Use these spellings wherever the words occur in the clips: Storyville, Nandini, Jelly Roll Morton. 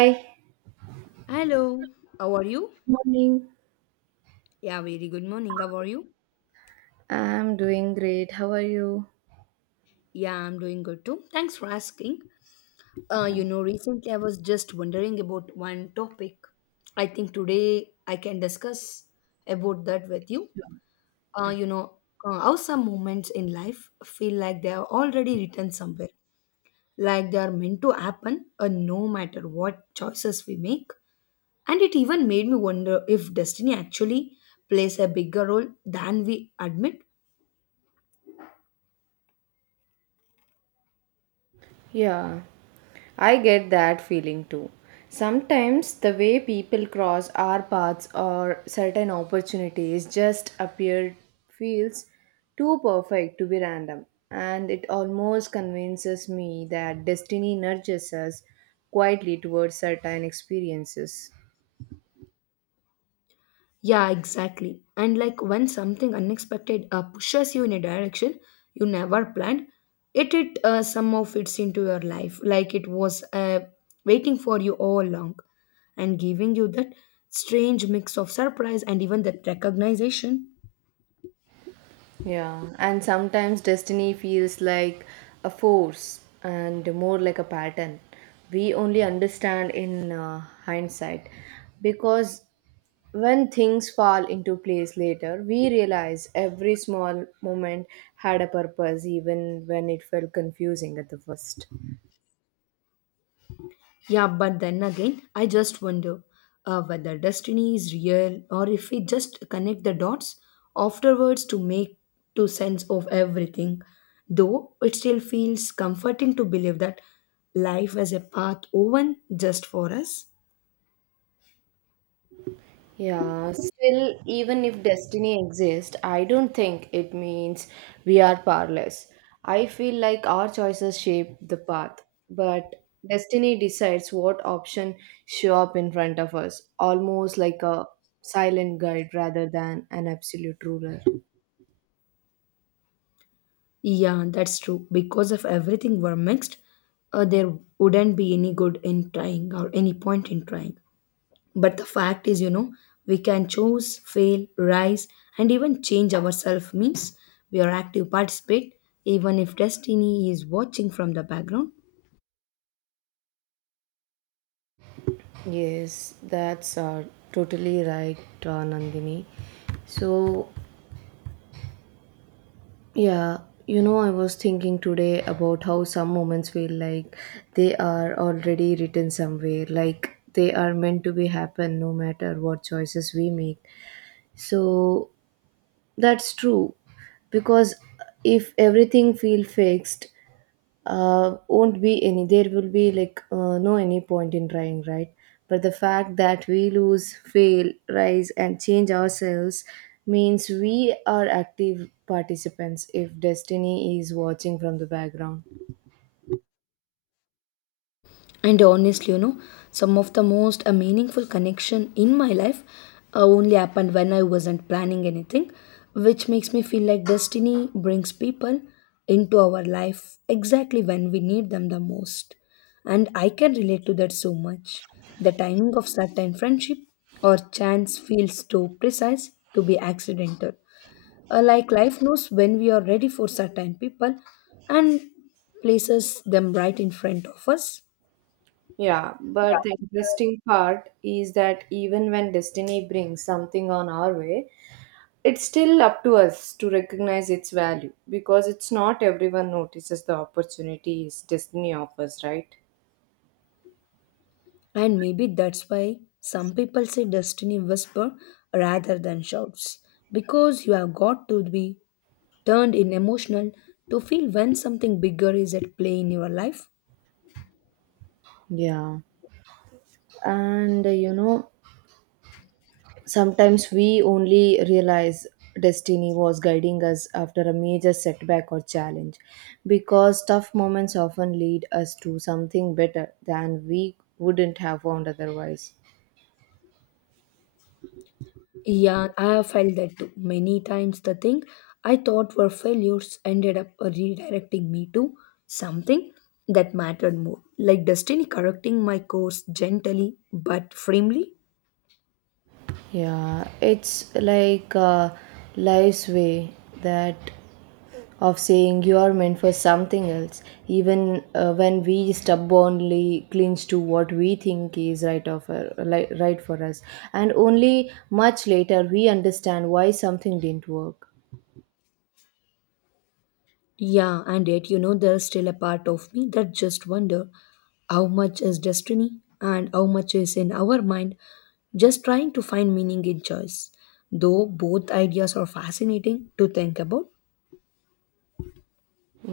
Hi. Hello, how are you? Morning. Yeah, very good morning. How are you? I'm doing great. How are you? Yeah, I'm doing good too. Thanks for asking. You know, recently I was just wondering about one topic. I think today I can discuss about that with you. Uh, Yeah. you know, how some moments in life feel like they are already written somewhere, like they are meant to happen, no matter what choices we make. And it even made me wonder if destiny actually plays a bigger role than we admit. Yeah, I get that feeling too. Sometimes the way people cross our paths or certain opportunities just appear feels too perfect to be random, and it almost convinces me that destiny nudges us quietly towards certain experiences. Yeah, exactly. And like when something unexpected pushes you in a direction you never planned, it somehow fits into your life like it was, waiting for you all along, and giving you that strange mix of surprise and even that recognition. Yeah, and sometimes destiny feels like a force and more like a pattern. We only understand in hindsight, because when things fall into place later, we realize every small moment had a purpose, even when it felt confusing at the first. Yeah, but then again, I just wonder, whether destiny is real or if we just connect the dots afterwards to make to sense of everything. Though it still feels comforting to believe that life is a path woven just for us. Yeah, still, even if destiny exists, I don't think it means we are powerless. I feel like our choices shape the path, but destiny decides what option show up in front of us, almost like a silent guide rather than an absolute ruler. Yeah, that's true. Because if everything were mixed, there wouldn't be any good in trying or any point in trying. But the fact is, you know, we can choose, fail, rise, and even change ourselves means we are active participate even if destiny is watching from the background. Yes, that's totally right, Nandini. So yeah, you know, I was thinking today about how some moments feel like they are already written somewhere, like they are meant to be happen no matter what choices we make. So that's true, because if everything feel fixed, won't be any, there will be like no any point in trying, right? But the fact that we lose, fail, rise and change ourselves means we are active participants if destiny is watching from the background. And honestly, you know, some of the most meaningful connection in my life only happened when I wasn't planning anything, which makes me feel like destiny brings people into our life exactly when we need them the most. And I can relate to that so much. The timing of certain friendship or chance feels too precise to be accidental. Like life knows when we are ready for certain people and places them right in front of us. Yeah, but the interesting part is that even when destiny brings something on our way, it's still up to us to recognize its value, because it's not everyone notices the opportunities destiny offers, right? And maybe that's why some people say destiny whisper rather than shouts. Because you have got to be turned in emotional to feel when something bigger is at play in your life. Yeah, and you know, sometimes we only realize destiny was guiding us after a major setback or challenge, because tough moments often lead us to something better than we wouldn't have found otherwise. Yeah, I have felt that too. Many times the thing I thought were failures ended up redirecting me to something that mattered more. Like destiny correcting my course gently but firmly. Yeah, it's like life's way that of saying you are meant for something else, even when we stubbornly clinch to what we think is right of li right for us, and only much later we understand why something didn't work. Yeah, and yet, you know, there's still a part of me that just wonder how much is destiny and how much is in our mind just trying to find meaning in choice. Though both ideas are fascinating to think about.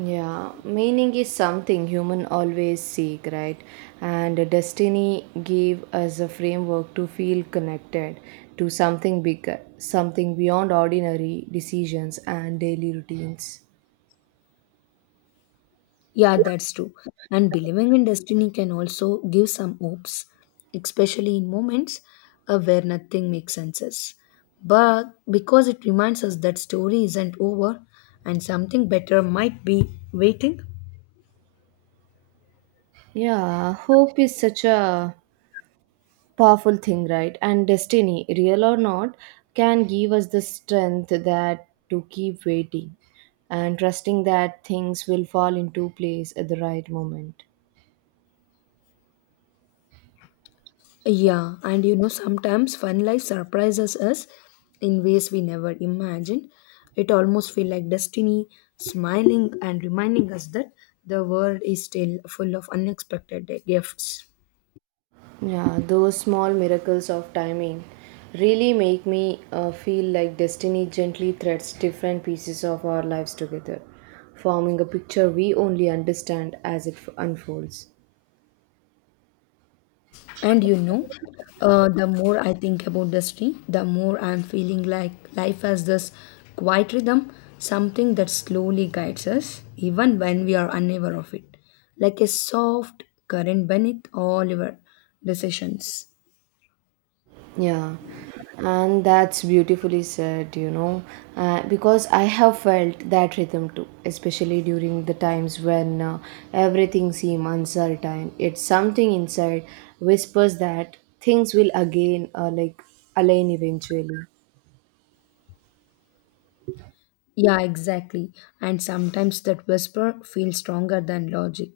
Yeah, meaning is something human always seek, right? And destiny gave us a framework to feel connected to something bigger, something beyond ordinary decisions and daily routines. Yeah, that's true. And believing in destiny can also give some hopes, especially in moments where nothing makes sense. But because it reminds us that story isn't over and something better might be waiting. Yeah, hope is such a powerful thing, right? And destiny, real or not, can give us the strength that to keep waiting and trusting that things will fall into place at the right moment. Yeah, and you know, sometimes fun life surprises us in ways we never imagined. It almost feels like destiny smiling and reminding us that the world is still full of unexpected gifts. Yeah, those small miracles of timing really make me feel like destiny gently threads different pieces of our lives together, forming a picture we only understand as unfolds. And you know, the more I think about destiny, the more I'm feeling like life has this quiet rhythm, something that slowly guides us, even when we are unaware of it, like a soft current beneath all our decisions. Yeah, and that's beautifully said, you know, because I have felt that rhythm too, especially during the times when everything seems uncertain. It's something inside whispers that things will again like align eventually. Yeah, exactly. And sometimes that whisper feels stronger than logic,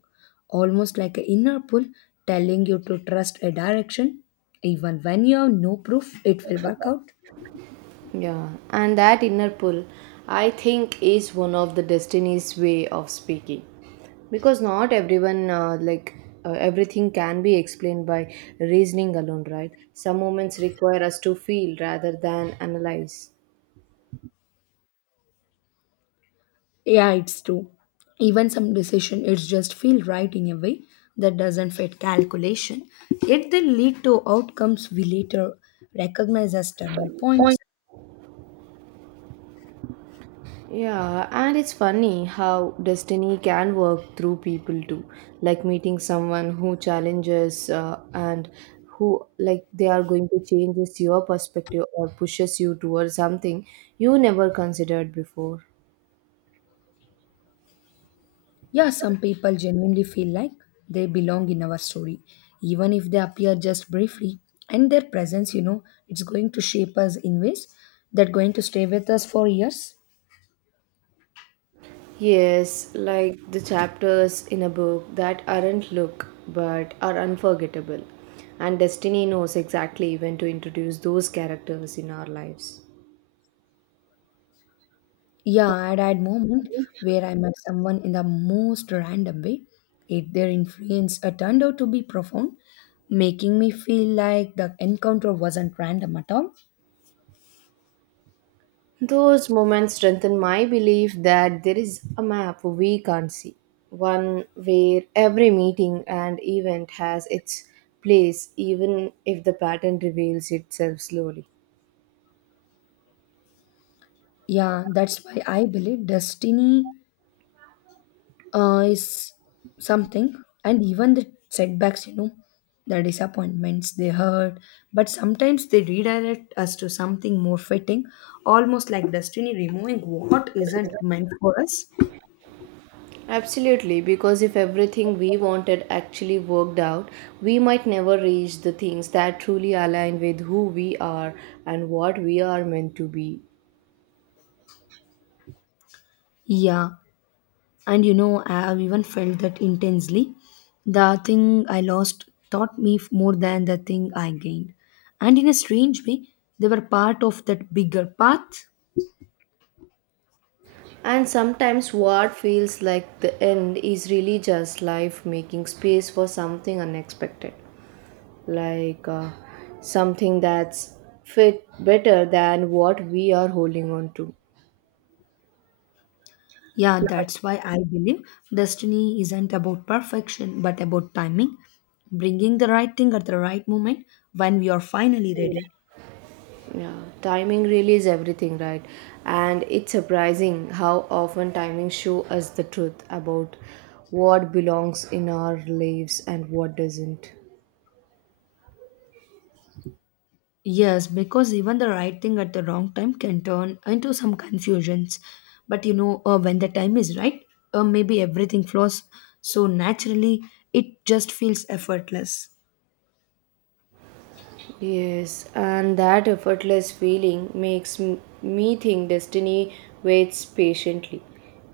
almost like an inner pull telling you to trust a direction, even when you have no proof it will work out. Yeah, and that inner pull, I think, is one of the destiny's way of speaking, because not everyone everything can be explained by reasoning alone, right? Some moments require us to feel rather than analyze. Yeah, it's true. Even some decision, it's just feel right in a way that doesn't fit calculation, yet they lead to outcomes we later recognize as turning points. Yeah, and it's funny how destiny can work through people too. Like meeting someone who challenges and who, like, they are going to change your perspective or pushes you towards something you never considered before. Yeah, some people genuinely feel like they belong in our story, even if they appear just briefly. And their presence, you know, it's going to shape us in ways that going to stay with us for years. Yes, like the chapters in a book that aren't look but are unforgettable. And destiny knows exactly when to introduce those characters in our lives. Yeah, I'd had moment where I met someone in the most random way. It, their influence turned out to be profound, making me feel like the encounter wasn't random at all. Those moments strengthen my belief that there is a map we can't see, one where every meeting and event has its place, even if the pattern reveals itself slowly. Yeah, that's why I believe destiny is something. And even the setbacks, you know, the disappointments, they hurt, but sometimes they redirect us to something more fitting, almost like destiny removing what isn't meant for us. Absolutely, because if everything we wanted actually worked out, we might never reach the things that truly align with who we are and what we are meant to be. Yeah, and you know, I have even felt that intensely. The thing I lost taught me more than the thing I gained, and in a strange way, they were part of that bigger path. And sometimes what feels like the end is really just life making space for something unexpected. Like something that's fit better than what we are holding on to. Yeah, that's why I believe destiny isn't about perfection, but about timing, bringing the right thing at the right moment when we are finally ready. Yeah, timing really is everything, right? And it's surprising how often timing show us the truth about what belongs in our lives and what doesn't. Yes, because even the right thing at the wrong time can turn into some confusions. But you know, when the time is right, maybe everything flows so naturally, it just feels effortless. Yes, and that effortless feeling makes me think destiny waits patiently.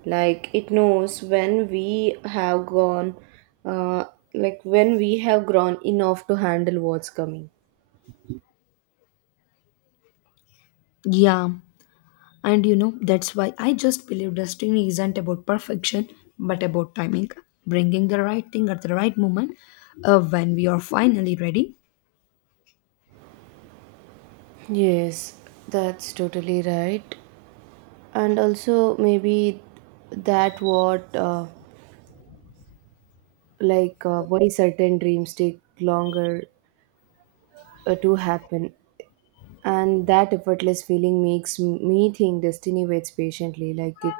Like it knows when we have gone, uh, when we have grown enough to handle what's coming. Yeah. And you know, that's why I just believe destiny isn't about perfection, but about timing, bringing the right thing at the right moment when we are finally ready. Yes, that's totally right. And also, maybe that what, why certain dreams take longer to happen, and that effortless feeling makes me think destiny waits patiently like it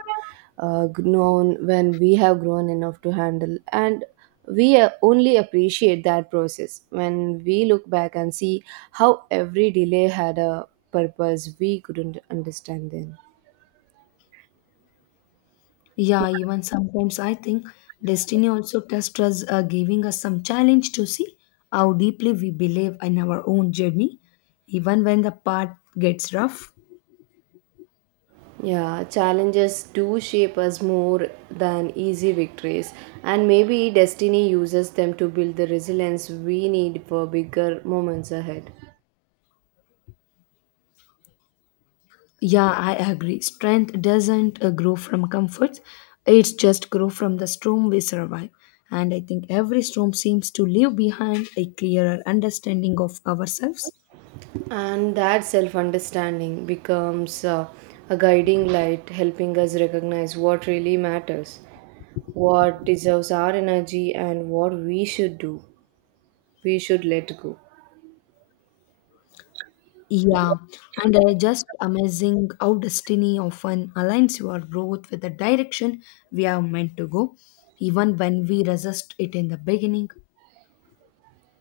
grown when we have grown enough to handle, and we only appreciate that process when we look back and see how every delay had a purpose we couldn't understand then. Yeah, even sometimes I think destiny also tests us, giving us some challenge to see how deeply we believe in our own journey, even when the path gets rough. Yeah, challenges do shape us more than easy victories, and maybe destiny uses them to build the resilience we need for bigger moments ahead. Yeah, I agree. Strength doesn't grow from comfort. It's just grow from the storm we survive. And I think every storm seems to leave behind a clearer understanding of ourselves. And that self understanding becomes a guiding light, helping us recognize what really matters, what deserves our energy, and what we should do. We should let go. Yeah, and just amazing how destiny often aligns your growth with the direction we are meant to go, even when we resist it in the beginning.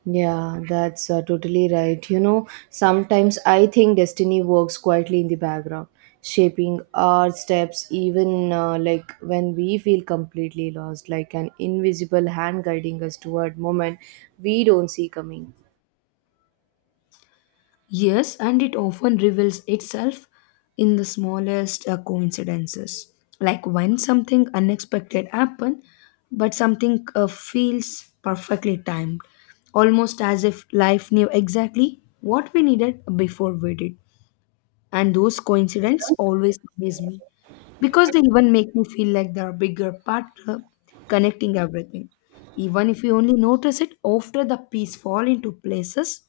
Yeah, that's totally right. You know, sometimes I think destiny works quietly in the background, shaping our steps even when we feel completely lost, like an invisible hand guiding us toward moment we don't see coming. Yes, and it often reveals itself in the smallest coincidences, like when something unexpected happens, but something feels perfectly timed, almost as if life knew exactly what we needed before we did. And those coincidences always amaze me because they even make me feel like there are bigger part connecting everything, even if we only notice it after the piece fall into places.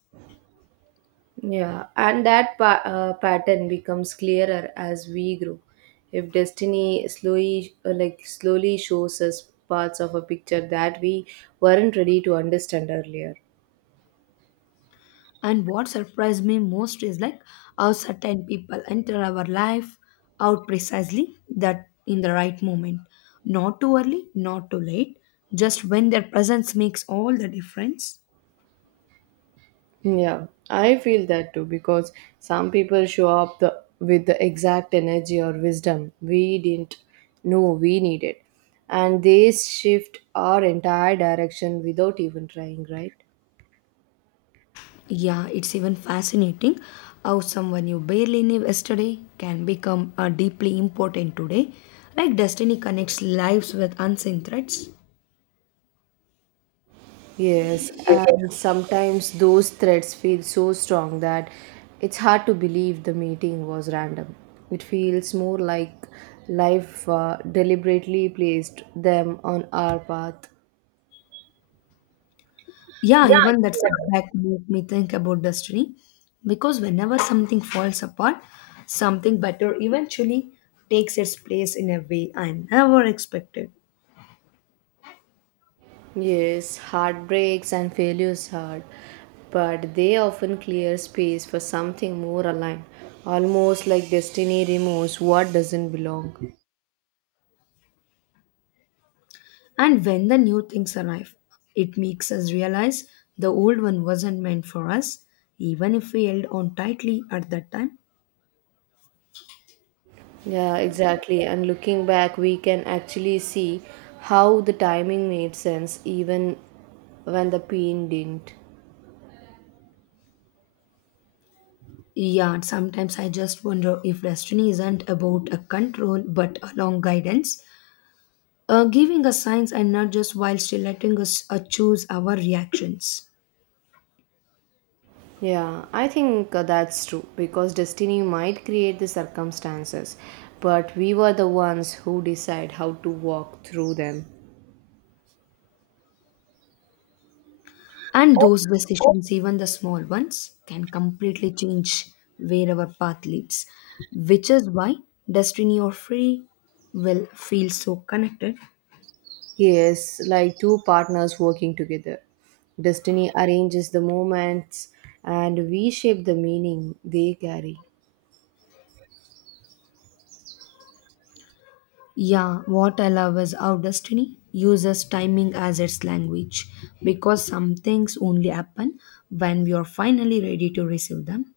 Yeah, and that pattern becomes clearer as we grow. If destiny slowly, slowly shows us parts of a picture that we weren't ready to understand earlier. And what surprised me most is like how certain people enter our life out precisely that in the right moment. Not too early, not too late, just when their presence makes all the difference. Yeah, I feel that too, because some people show up the, with the exact energy or wisdom we didn't know we needed, and they shift our entire direction without even trying, right? Yeah, it's even fascinating how someone you barely knew yesterday can become deeply important today. Like destiny connects lives with unseen threads. Yes, and sometimes those threads feel so strong that it's hard to believe the meeting was random. It feels more like life deliberately placed them on our path. Yeah, Yeah, I even that think that- setback make me think about destiny, because whenever something falls apart, something better eventually takes its place in a way I never expected. Yes, heartbreaks and failures hurt, but they often clear space for something more aligned, almost like destiny removes what doesn't belong. And when the new things arrive, it makes us realize the old one wasn't meant for us, even if we held on tightly at that time. Yeah, exactly. And looking back, we can actually see how the timing made sense even when the pain didn't. Yeah, sometimes I just wonder if destiny isn't about a control but a long guidance, giving us signs and not just while still letting us choose our reactions. Yeah, I think that's true, because destiny might create the circumstances, but we were the ones who decide how to walk through them. And those decisions, even the small ones, can completely change where our path leads, which is why destiny or free will feel so connected. Yes, like two partners working together. Destiny arranges the moments and we shape the meaning they carry. Yeah, what I love is how destiny uses timing as its language because some things only happen when we are finally ready to receive them.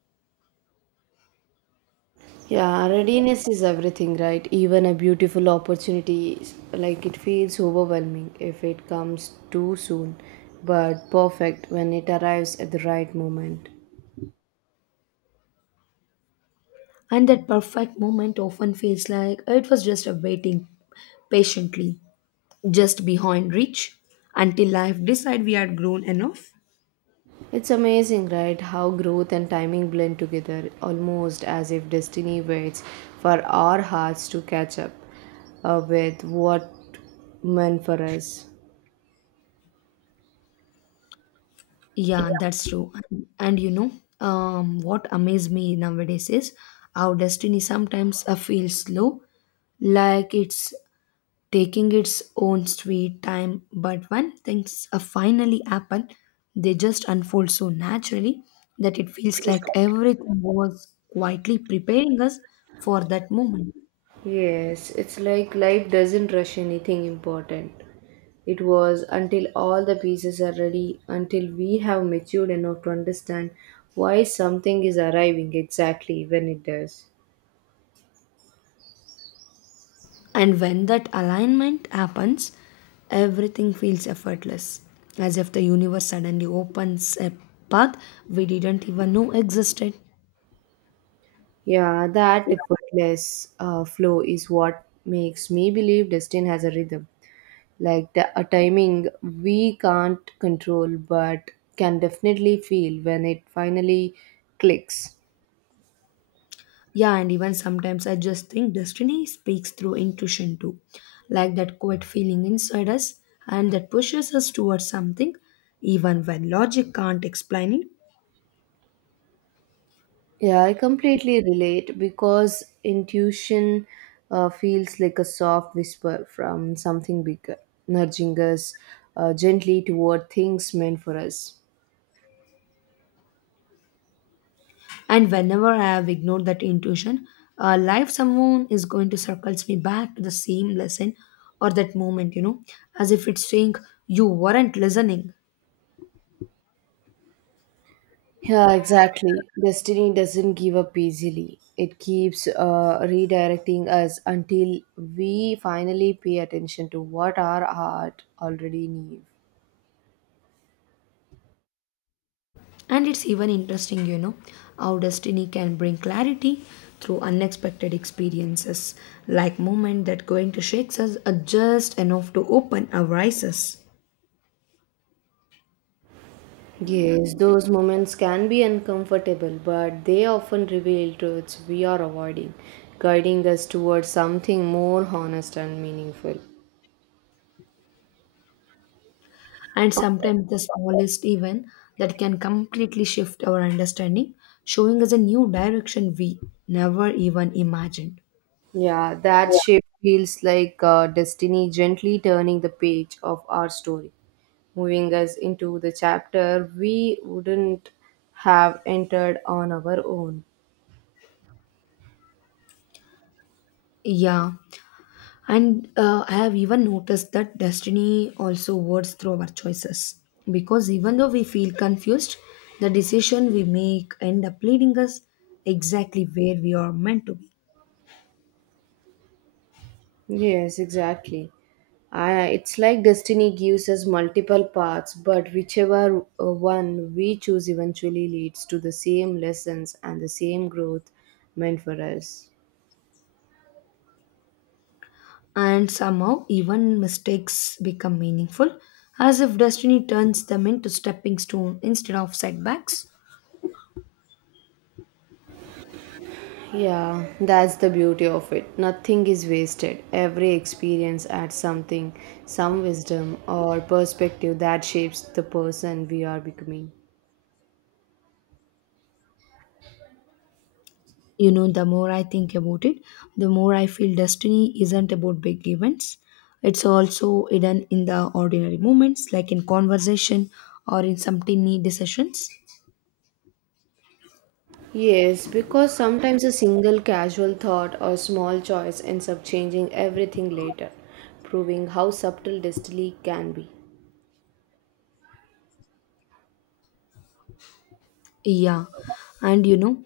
Yeah, readiness is everything, right? Even a beautiful opportunity, like it feels overwhelming if it comes too soon, but perfect when it arrives at the right moment. And that perfect moment often feels like it was just a waiting patiently, just behind reach, until life decide we had grown enough. It's amazing, right? How growth and timing blend together, almost as if destiny waits for our hearts to catch up with what meant for us. Yeah, that's true. And you know, what amazes me nowadays is how destiny sometimes feels slow, like it's taking its own sweet time. But when things finally happen, they just unfold so naturally that it feels like everything was quietly preparing us for that moment. Yes, it's like life doesn't rush anything important. It was until all the pieces are ready, until we have matured enough to understand why something is arriving exactly when it does. And when that alignment happens, everything feels effortless, as if the universe suddenly opens a path we didn't even know existed. Yeah, that effortless flow is what makes me believe destiny has a rhythm. Like the, a timing we can't control but can definitely feel when it finally clicks. Yeah, and even sometimes I just think destiny speaks through intuition too, like that quiet feeling inside us and that pushes us towards something, even when logic can't explain it. Yeah, I completely relate, because intuition feels like a soft whisper from something bigger, nudging us gently toward things meant for us. And whenever I have ignored that intuition, life someone is going to circles me back to the same lesson or that moment, you know, as if it's saying you weren't listening. Yeah, exactly. Destiny doesn't give up easily. It keeps redirecting us until we finally pay attention to what our heart already knew. And it's even interesting, you know, how destiny can bring clarity through unexpected experiences, like moments that going to shakes us are just enough to open our eyes. Yes, those moments can be uncomfortable, but they often reveal truths we are avoiding, guiding us towards something more honest and meaningful. And sometimes the smallest event that can completely shift our understanding, showing us a new direction we never even imagined. Yeah, that shift feels like destiny gently turning the page of our story, moving us into the chapter we wouldn't have entered on our own. Yeah. And I have even noticed that destiny also works through our choices. Because even though we feel confused, the decision we make end up leading us exactly where we are meant to be. Yes, exactly. I, it's like destiny gives us multiple paths, but whichever one we choose eventually leads to the same lessons and the same growth meant for us. And somehow, even mistakes become meaningful, as if destiny turns them into stepping stone instead of setbacks. Yeah, that's the beauty of it. Nothing is wasted. Every experience adds something, some wisdom or perspective that shapes the person we are becoming. You know, the more I think about it, the more I feel destiny isn't about big events. It's also hidden in the ordinary moments, like in conversation or in some tiny decisions. Yes, because sometimes a single casual thought or small choice ends up changing everything later, proving how subtle destiny can be. Yeah. And you know,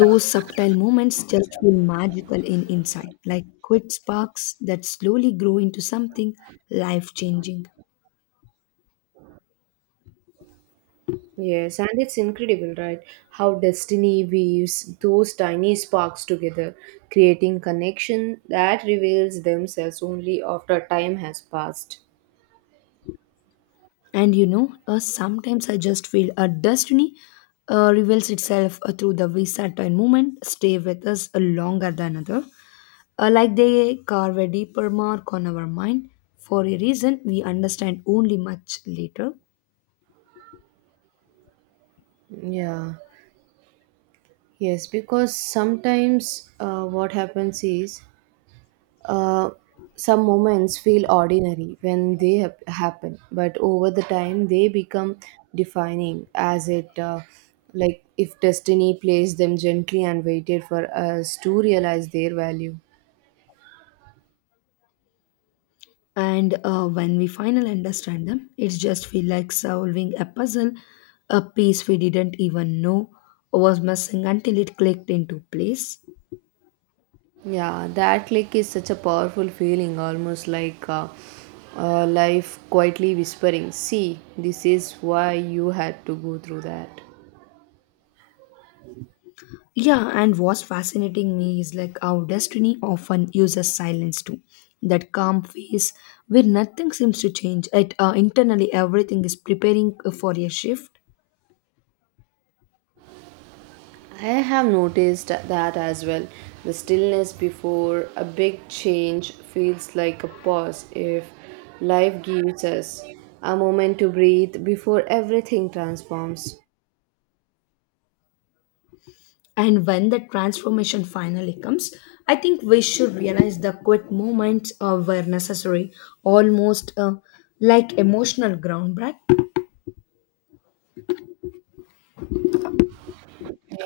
those subtle moments just feel magical in inside, like quick sparks that slowly grow into something life changing. Yes, and it's incredible, right? How destiny weaves those tiny sparks together, creating connection that reveals themselves only after time has passed. And you know, sometimes I just feel a destiny reveals itself through the Saturn movement, stay with us longer than other. Like they carve a deeper mark on our mind for a reason we understand only much later. Yeah, yes, because sometimes what happens is Uh, some moments feel ordinary when they happen, but over the time they become defining as it, like if destiny placed them gently and waited for us to realize their value. And when we finally understand them, it just feels like solving a puzzle, a piece we didn't even know was missing until it clicked into place. Yeah, that click is such a powerful feeling, almost like life quietly whispering, "See, this is why you had to go through that." Yeah, and what's fascinating me is like how destiny often uses silence too. That calm phase where nothing seems to change. It internally everything is preparing for a shift. I have noticed that as well. The stillness before a big change feels like a pause if life gives us a moment to breathe before everything transforms. And when the transformation finally comes, I think we should realize the quiet moments were necessary, almost, like emotional ground break.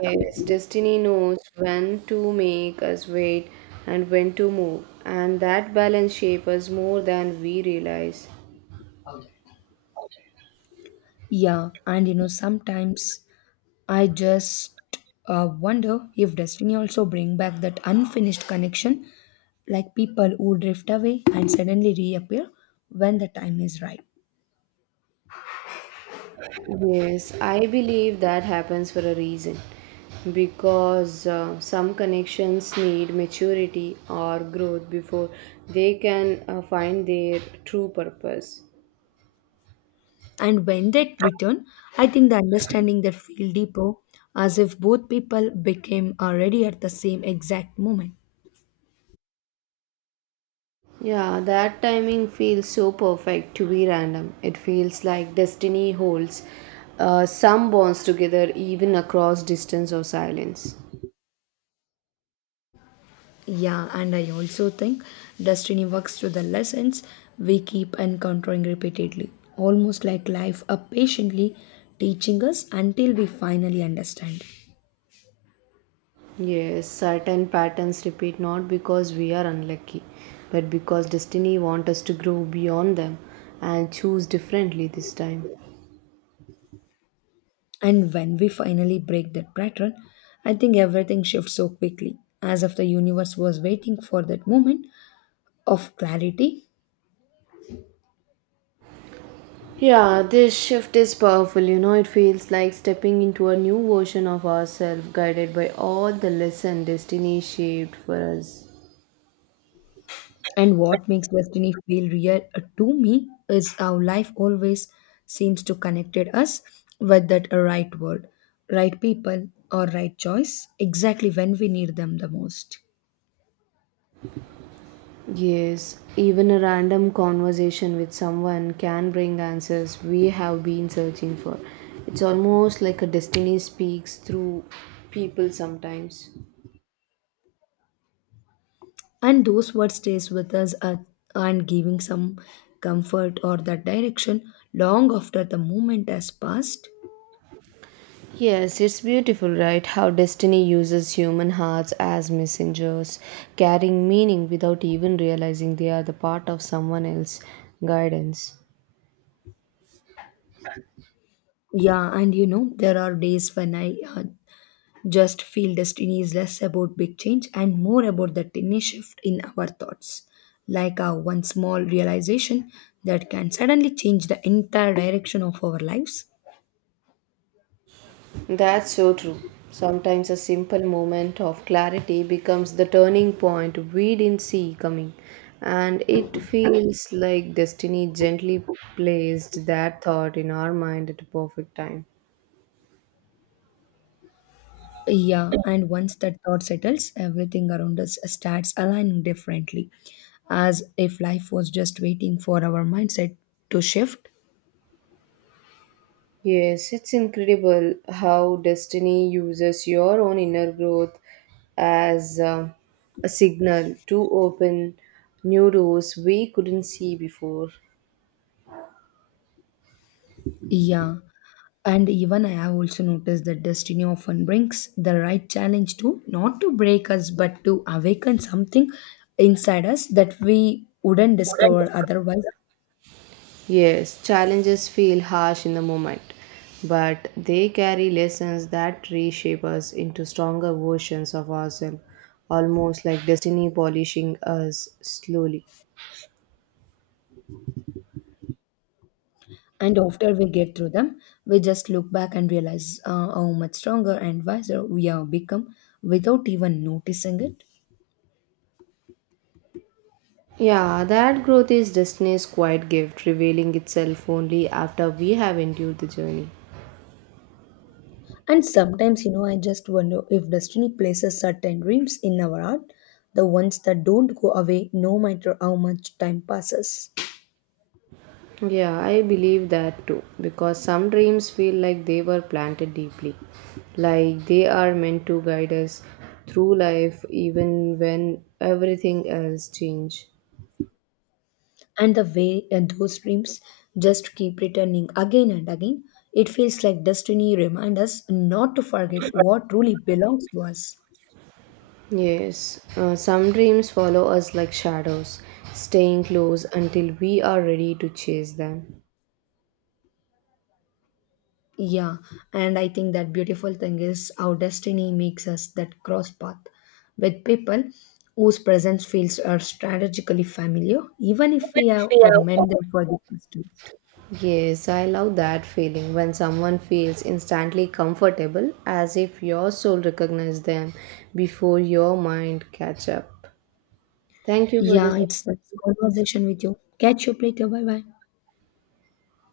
Yes, destiny knows when to make us wait and when to move, and that balance shapes us more than we realize. Yeah, and you know, sometimes I just wonder if destiny also bring back that unfinished connection, like people who drift away and suddenly reappear when the time is right. Yes, I believe that happens for a reason, because some connections need maturity or growth before they can find their true purpose. And when they return, I think the understanding that feel deeper, as if both people became already at the same exact moment. Yeah, that timing feels so perfect to be random. It feels like destiny holds some bonds together even across distance or silence. Yeah, and I also think destiny works through the lessons we keep encountering repeatedly, almost like life up patiently teaching us until we finally understand. Yes, certain patterns repeat not because we are unlucky, but because destiny wants us to grow beyond them and choose differently this time. And when we finally break that pattern, I think everything shifts so quickly, as if the universe was waiting for that moment of clarity. Yeah, this shift is powerful. You know, it feels like stepping into a new version of ourselves, guided by all the lesson destiny shaped for us. And what makes destiny feel real to me is how life always seems to connected us with that right word, right people, or right choice exactly when we need them the most. Yes, even a random conversation with someone can bring answers we have been searching for. It's almost like a destiny speaks through people sometimes. And those words stays with us, and giving some comfort or that direction long after the moment has passed. Yes, it's beautiful, right? How destiny uses human hearts as messengers, carrying meaning without even realizing they are the part of someone else's guidance. Yeah, and you know, there are days when I just feel destiny is less about big change and more about the tiny shift in our thoughts. Like one small realization that can suddenly change the entire direction of our lives. That's so true. Sometimes a simple moment of clarity becomes the turning point we didn't see coming, and it feels like destiny gently placed that thought in our mind at the perfect time. Yeah, and once that thought settles, everything around us starts aligning differently, as if life was just waiting for our mindset to shift. Yes, it's incredible how destiny uses your own inner growth as a signal to open new doors we couldn't see before. Yeah, and even I have also noticed that destiny often brings the right challenge to not to break us but to awaken something inside us that we wouldn't discover otherwise. Yes, challenges feel harsh in the moment, but they carry lessons that reshape us into stronger versions of ourselves, almost like destiny polishing us slowly. And after we get through them, we just look back and realize how much stronger and wiser we have become without even noticing it. Yeah, that growth is Disney's quiet gift, revealing itself only after we have endured the journey. And sometimes, you know, I just wonder if destiny places certain dreams in our heart, the ones that don't go away no matter how much time passes. Yeah, I believe that too, because some dreams feel like they were planted deeply, like they are meant to guide us through life even when everything else change. And the way those dreams just keep returning again and again, it feels like destiny reminds us not to forget what truly belongs to us. Yes, some dreams follow us like shadows, staying close until we are ready to chase them. Yeah, and I think that beautiful thing is how destiny makes us that cross path with people whose presence feels are strategically familiar, even if we have Even if met them for the first time. Yes, I love that feeling when someone feels instantly comfortable as if your soul recognizes them before your mind catch up. Thank you for this. Yeah, it's that conversation with you. Catch you later. Bye bye.